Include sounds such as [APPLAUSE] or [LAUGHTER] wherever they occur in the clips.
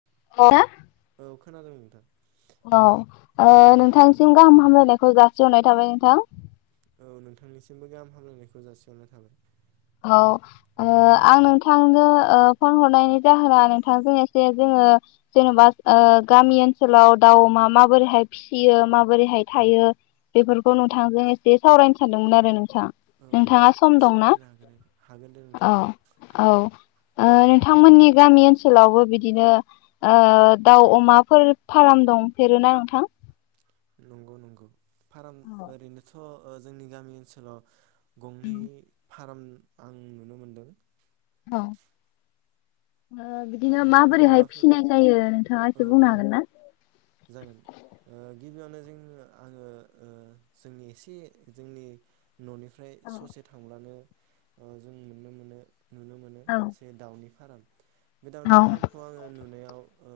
[UNINTELLIGIBLE] औ खोनादों नोंथां। औ ओ नोंथांसिम गाहाम हामलायनायखौ जासिहरनाय थाबाय नोंथां। औ नोंथांनिसिमबो गाहाम हामलायनायखौ जासिहरनाय थाबाय। औ आं नोंथांनो ओ फन हरनायनि जाहोना नोंथांजों एसे जोङो जेन'बा ओ गामि ओनसोलाव दाउ मा माबोरैहाय फिसियो माबोरैहाय थायो बेफोरखौ नोंथांजों एसे सावरायनो सानदोंमोन आरो नोंथां। औ औ नोंथाङा सम दंना? सावरायनो हागोन हागोन दे अ नोंथां औ। ओ नोंथांमोननि गामि ओनसोलावबो बिदिनो ओ दाउ अमाफोर फार्म दंफेरोना नोंथां? नंगौ नंगौ। फार्म ओरैनोथ'। ओ जोंनि गामि ओनसोलाव उम। गंनै फार्म आं नुनो मोनदों। औ। ओ औ बिदिनो नोंथाङा माबोरैहाय माबाफोर फिसिनाय जायो नोंथाङा औ एसे बुंनो औ हागोन ना? जागोन ओ गिबियावनो जोङ आङो जोंनि एसे जोंनि न'निफ्राय औ ससे थांब्लानो ओ जों नुनो मोनो। नुनो मोनो औ मोनसे दाउनि फाराम। बे औ दामनि फार्खौ आङो नुनायाव दाउ ओ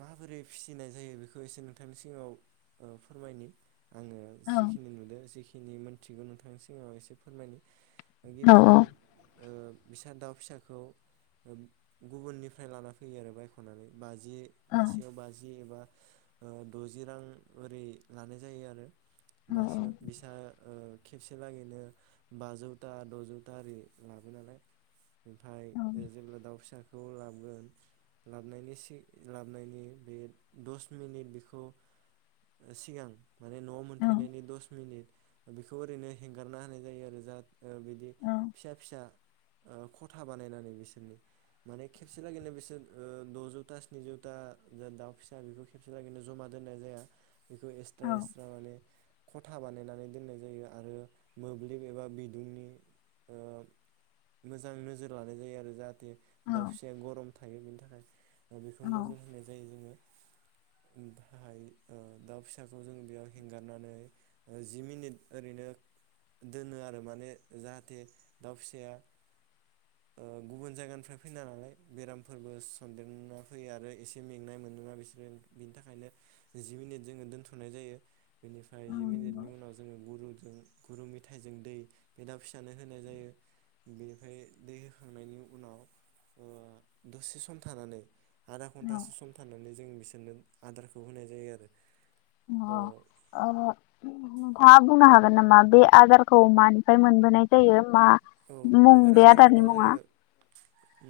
माबोरै फिसिनाय जायो बेखौ एसे नोंथांनि सिगाङाव ओ फोरमायनि। आङो औ जिखिनि नुदों जिखि खिनि मोनन्थिरिगो नोंथांनि सिगाङाव एसे फोरमायनि। औ गिबिआवनो ओ बिसा दाउ फिसाखौ गुबुननिफ्राय लाना फैयो आरो बायख'नानै बाजि औ मासेयाव बाजि एबा ओ द'जि रां ओरै लानाय जायो आरो। औ मासेयाव बिसा ओ खेबसे लागैनो बाजौथा द'जौथा ओरै लाबो नालाय। ओमफ्राय जेब्ला दाउ फिसा खौ लाबगोन लाबनायनि सि लाबबनायनि बे दस मिनिट बेखौ सिगां माने न'आव औ मोनफैनायनि दस मिनिट बेखौ ओरैनो हेंगारना होनाय जायो आरो जा बिदि फिसा फिसा खथा बानायनानै बिसोरनि माने खेबसे लागैनो बिसोर ओ दजौथा दजौथा दा दाउ फिसा बेखौ खेबसे लागिनो जमा दोननाय जाया बेखौ एसथ्रा औ एसथ्रा माने खथा बानायनानै दोननाय जायो आरो मोब्लिब एबा बिदुंनि ओ मोजां नोजोर लानाय जायो आरो जाहाथे दाउ फिसाया गरम थायो बेनि थाखाय। दा बेखौ औ नोजोर होनाय जायो जोंङो। ओमफाय ओ दाउ फिसाखौ जों बेयाव हेंगारनानै ओ जि मिनिट ओरैनो दोनो आरो माने जाहाथे दाउ फिसाया ओ गुबुन जायगानिफ्राय फैना नालाय बेरामफोरबो सनदेरना फैयो आरो एसे मेंनाय मोन ना बिसोरो बिनि थाखायनो जि मिनिट जोंङो दोनथनाय जायो। बिनिफ्राय जि नंगौ मिनिटनि उनाव जोङो गुरु जों गुरु मेथाइजों दै बे दाउ फिसानो होनाय जायो बेनिफ्राय दै होखांनायनि उनाव ओ दसे सम थानानै आधा घन्टासो सम थानानै जों मिस बिनो आदारखौ होनाय जायो आरो ओ [UNINTELLIGIBLE] ओ नोंथाङा बुंनो हाग [UNINTELLIGIBLE] नामा बे आदारखौ मानिफाय मोनबोनाय जायो मा औ मुं बेफोर बे आदारखौथ' आदारनि मुङा? जोङो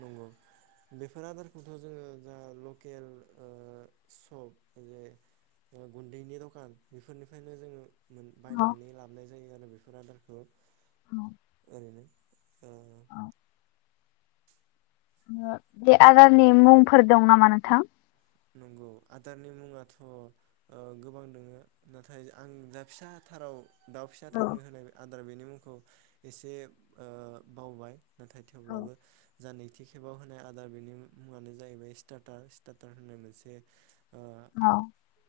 नंगौ बेफोर आदारखौथ' जोंङो जा लकेल ओ सप जे गुन्दैनि दखान बेफोरनिफ्रायनो जोंङो मोन औ बायनानै लाबोनाय [UNINTELLIGIBLE] बेफोर आदारखौ औ बिनो ओ औ बे आदारनि मुंफोर दं नामा नोंथां? नंगौ आदारनि मुङाथ' ओ गोबां दोङो नाथाय आं दा फिसाथाराव दाउ फिसा औ थारनो होनाय आद आदार बेनि मुंखौ एसे ओ बावबाय नाथाय औ थेवब्लाबो जा नैथि खेबाव होनाय आदार बेनि मुङानो जाहैबाय स्टार्टार स्टार्टार। होननाय मोनसे ओ औ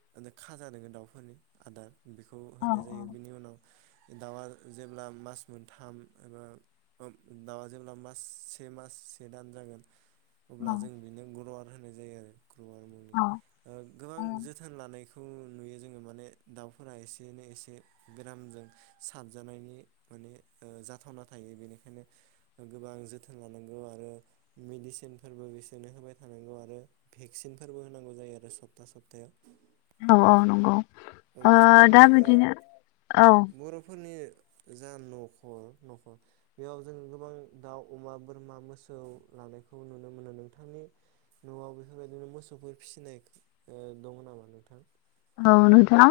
[UNINTELLIGIBLE] खाजा दङ दाउफोरनि आदार बेखौ औ होनाय जायो बिनि उनाव दाउआ जेब्ला मास मोनथाम एबा ओब दाउआ जेब्ला मास से मास से दान जागोन अब्ला जों बिनो गुरुआथ होनाय जायो आरो औ [UNINTELLIGIBLE] गोबां जोथोन लानायखौ नुयो जोंङो माने दाउफोरा एसेनै एसे बेरामजों साबजानायनि माने ओ जाथावना थायो बेनिखायनो गोबां जोथोन लानांगौ आरो मेडिसिनफोरबो बिसोरनो होबाय थानांगौ आरो भेक्सिनफोरबो होनांगौ जायो आरो सप्ता सप्तायाव। औ औ नंगौ औ ओ दा बेफोरबायदिनो ओ बिदिनो औ बर'फोरनि जा नखर नखर बेयाव जों गोबां दाउ अमा बोरमा मोसौ लानायखौ नुनो मोनो नोंथांनि न'आव बेफोरबायदिनो मोसौफोर फिसिनाय ओ दङ नामा नोंथां? औ नोंथां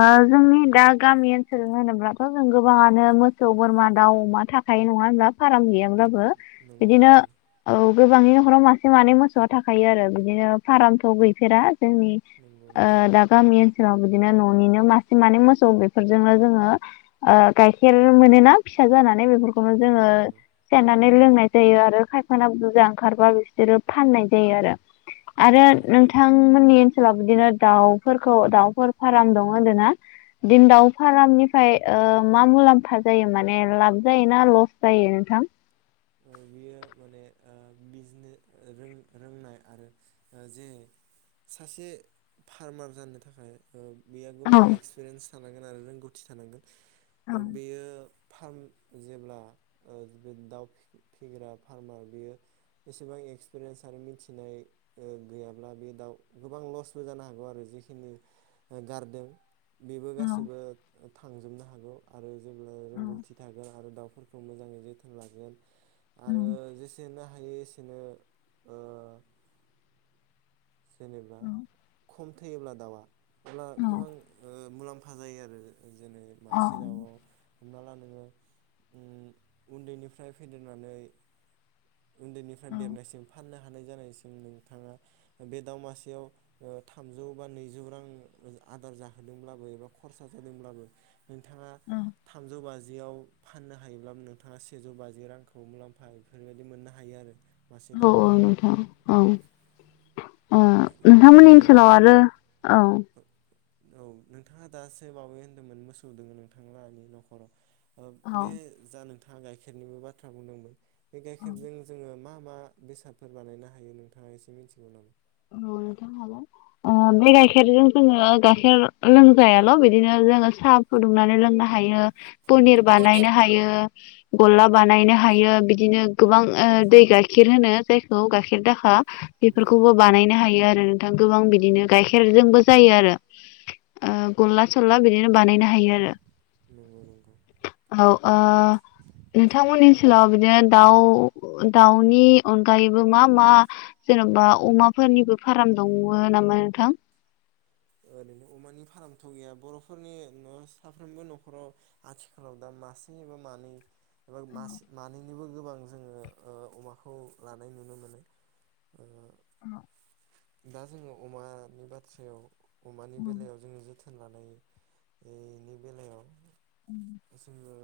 ओ जोंनि दा गामि ओनसोल होनोब्लाथ' जों गोबाङानो मोसौ बोरमा दाउ अमा थाखायो नङा होनब्ला फाराम गैयाब्लाबो नंगौ बिदिनो नंगौ औ गोबाङैनो न'खराव मासे मानै मोसौआ थाखायो आरो बिदिनो फारामथ' गैफेरा जोंनि नंगौ ओ नंगौ दा ओनसोलाव बिदिनो न'निनो मासे मानै मोसौ बेफोरजोंनो जोङो ओ गाइखेर मोनोना फिसा जानानै बेफोरखौनो जोङो नंगौ नंगौ सेरनानै लोंनाय जायो आरो खायफाना बुरजा ओंखारबा बिसोरो फाननाय जायो आरो आरो औ औ नोंथांमोननि ओनसोलाव बिदिनो दाउ फोरखौ दाउफोर फाराम दं होनदोना बिदिनो दाउ फारामनिफ्राय ओ मा मुलाम्फा जायो माने लाब जायो ना लस जायो नोंथां? बियो माने ओ बिजने रों रोंनाय आरो ओ जे सासे फार्मार जानो थाखाय ओ बेयो गोबां औ एक्सपिरियेन्स थानांगोन आरो रोंगौथि थानांगोन औ ओ बेयो फार्म जेब्ला ओ बे दाउ फिग्रा फार्मार बियो एसेबां एक्सपिरियेन्स आरो मिथिनाय गैयाब्ला ओ बे दाउ गोबां लसबो जानो हागौ आरो जिखिनि गारदों। बेबो गासैबो थांजोबनो हागौ आरो जेब्ला रोंगौथि थागोन आरो दाउ फोरखौ मोजाङै जोथोन लागोन आरो जेसेनो हायो एसेनो ओ जेनेबा खम थैयोब्ला दावया अब्ला गोबां ओ मुलाम बा जायो आरो जेरै मासे दावआव हमना ला नोङो उम उन्दैनिफ्राय फेदेरनानै उन्दैनिफ्राय देरनायसिम फाननो हानाय जानायसिम नोंथाङा बे दाव मासेयाव ओ थामजौ बा नैजौ रां आदार जाहोदोंब्लाबो एबा खरसा जादोंब्लाबो नोंथाङा थामजौ बाजि सेयाव फाननो हायोब्ला नोंथाङा सेजौ बाजि रांखौ मुलाम्फा बेफोरबायदि मोननो हायो आरो मासे औ औ दाउआव नोंथां औ। अ नोंथांमोननि बिदिनो नों ओनसोलाव आरो औ। औ नोंथाङा दासोबावै होन्दोंमोन मोसौ दङ नोंथांलाहानि न'खराव ओ औ बे जानो थाङा गाइखेरनिबो बाथ्रा बुंदोंमोन। बे औ गाइखेरजों जोङो मा मा बेसादफोर बानायनो हायो नोंथाङा एसे मिथिगौ नामा? औ नोंथां हागोन बे गाइखेरजों जोङो गाइखेर लोंजायाल' बिदिनो जोङो साहा फुदुंनानै लोंनो हायो पनिर बानायनो हायो। गल्ला बानायनो हायो बिदिनो गोबां दै गाइखेर होनो जायखौ गाइखेर दाखा नोंंगौ बेफोरखौबो नोंगौ। बानायनो हायो आरो नोंथां गोबां बिदिनो गाइखेरजोंबो जायो आरो ओ गल्ला सल्ला बिदिनो बानायनो हायो आरो। नोंगौ नोंगौ। औ ओ नोंथांमोननि ओनसोलाव बिदिनो दाउ दाउनि अनगायैबो मा मा जेनेबा अमा फोरनिबो फार्म दङ नामा नोंथां? ओरैनो अमानि फार्मथ' गैया बर'फोरनि न' साफ्रोमबो न'खराव आथिखालाव दा मासे एबा मानै एबा मासे मानै निबो गोबां जोङो ओ अमाखौ लानाय नुनो मोनो ओ औ। दा जोङो अमानि बाथ्रायाव अमानि बेलायाव जोङो जोथोन लानायनि बेलायाव जोङो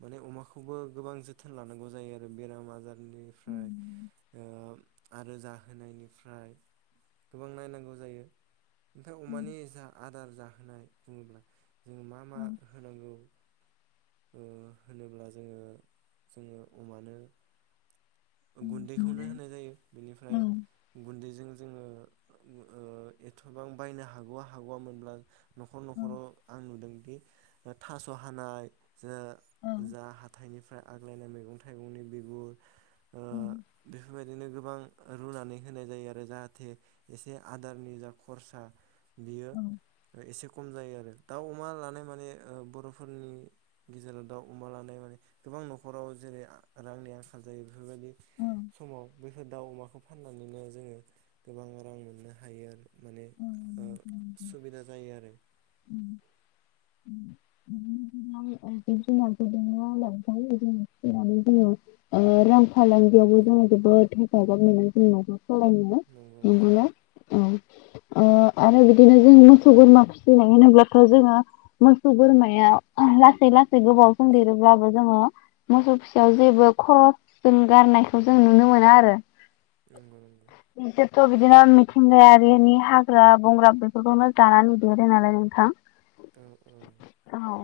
माने अमाखौबो गोबां जोथोन लानांगौ जायो आरो बेराम आजार बेनिफ्राय ओ आरो जाहोनायनिफ्राय गोबां नायनांगौ जायो। ओमफ्राय अमानि जा आदार जाहोनाय बुङोब्ला जों मा मा होनांगौ ओ होनोब्ला जोङो जोङो अमानो गुन्दैखौनो होनाय जायो बेनिफ्राय गुन्दैजों जोङो ओ एथ'बां बायनो हागवा हागवा मोनब्ला न'खर न'खराव आं नुदों बि थास' हानाय जो जा हाथाइनिफ्राय आग्लायनाय मैगं थाइगंनि बिगुर ओ बेफोरबाय दिनो गोबां रुनानै होनाय जायो आरो जाहाथे एसे आदारनि जा खरसा बियो एसे खम जायो आरो दाउ अमा लानाय माने ओ बर'फोरनि गेजेराव दाउ अमा लानाय माने गोबां न'खराव जेरै रांनि आंखाल जायो। बेफोरबायदि समाव बे दाउ अमाखौ फाननानैनो जोङो गोबां रां मोननो हायो आरो माने ओ सुबिदा जायो आरो [UNINTELLIGIBLE] जिब जुनारफोर दङ' नोंथां जोङो फिनानै [UNINTELLIGIBLE] रां फालांगियावबो जोङो जोबोद हेफाजाब मोनो नंगौ जोंनावबो नंगौ [UNINTELLIGIBLE] औ ओ आरो इगोदैनो जोङो मोसौ बोरमा फिसिनाय होनोब्लाथ' जोङो मोसौ बोरमाया लासै लासै गोबाव सम लिरोब्लाबो जोङो मोसौ फिसा जायोब्ला खरस जों गारनायखौ जों नुनो मोना आरो नंगौ नंगौ। बिसोरथ' बिदिनो मिथिंगायारिनि हाग्रा बंग्रा बेफोरखौनो जानानै देरो नालाय नोंथां। औ औ औ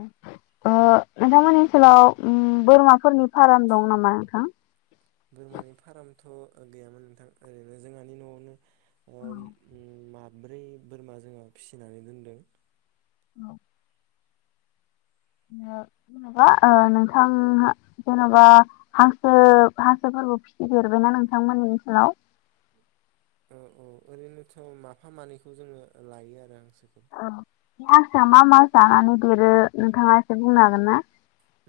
ओ नोंथांमोननि ओनसोलाव ओम बोरमाफोरनि फाराम दं नामा नोंथां? बोरमानि फारामथ' गैयामोन नोंथां ओरैनो जोंहानि न'आवनो ओम ओ मा ब्रै बोरमा जोंहा फिसिनानै दोनदों। ओ जेनेबा ओ नोंथां जेन'बा हांसो हांसोफोरबो फिसिफेरबायना नोंथांमोननिनि ओनसोलाव? औ औ ओरैनोथ' माफा मानैखौ जोङो लायो आरो हा़ं बे हांसोआ मा मा जानानै देरो नोंथाङा एसे बुंनो हागोन ना?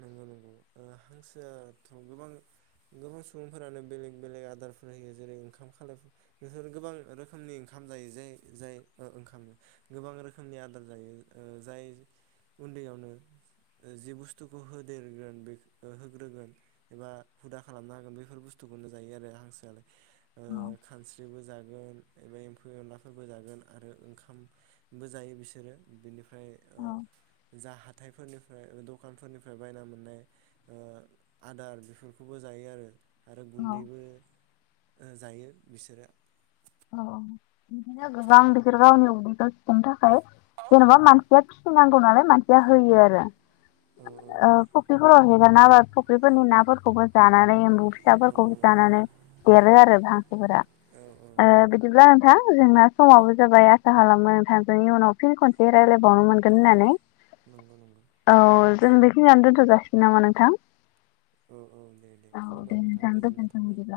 नंगौ नंगौ ओ हांसोआथ' गोबां गोबां सुबुंफोरानो बेलेग बेलेग आदारफोर होयो। जेरै ओंखाम खालायफो बेफोर गोबां रोखोमनि ओंखाम जायो जे जाय जाय ओ ओंखामनो गोबां रोखोमनि आदार जायो ओ जाय उन्दैयावनो जि बुस स्थुखौ होदेरगोन होग्रोगोन एबा हुदा खालामना होगोन बेफोर बुस्थुखौनो जायो आरो हांसोआलाय। ओ खानस्रिबो जागोन एबा एम्फौ एनलाफोरबो जागोन आरो ओंखामबो जायो बिसोरो। बेनि फ्राय ओ जा हा थायफोरनिफ्राय ओ द खानफोरनिफ्राय बायना मोननाय ओ आदार बेफोरखौबो जायो आरो आरो गुन्दैबो ओ जायो बिसोरो। अ बिदिनो गोबां बिफोर गावनि उदैखो सुफुंनो था खाय औ जेनबा मान [UNINTELLIGIBLE] फिसिनांगौ नालाय मानसिया होयो आरो औ ओ फख्रि फोराव है [UNINTELLIGIBLE] फुख्रिफोरनि नाफोरखौबो जानानै एम्बु फिसाफोरखौ नंगौ नंगौ जानानै देरो आरो हांसोफोरा औ औ ओ बिदिब्ला नोंथां जोंना समावबो जाबाय आसा खालामो नोंथांजों इयुनाव फिन खनसे रायलायबावनो मोनगोन होननानै। नंगौ नंगौ औ जों बेखिनियावनो दोनथ' जाासिगोन नामा नोंथां? औ औ दे दे औ खुलुमबाय नोंथां गोजोननाय गोजोनथों थाबाय। बिदिब्ला।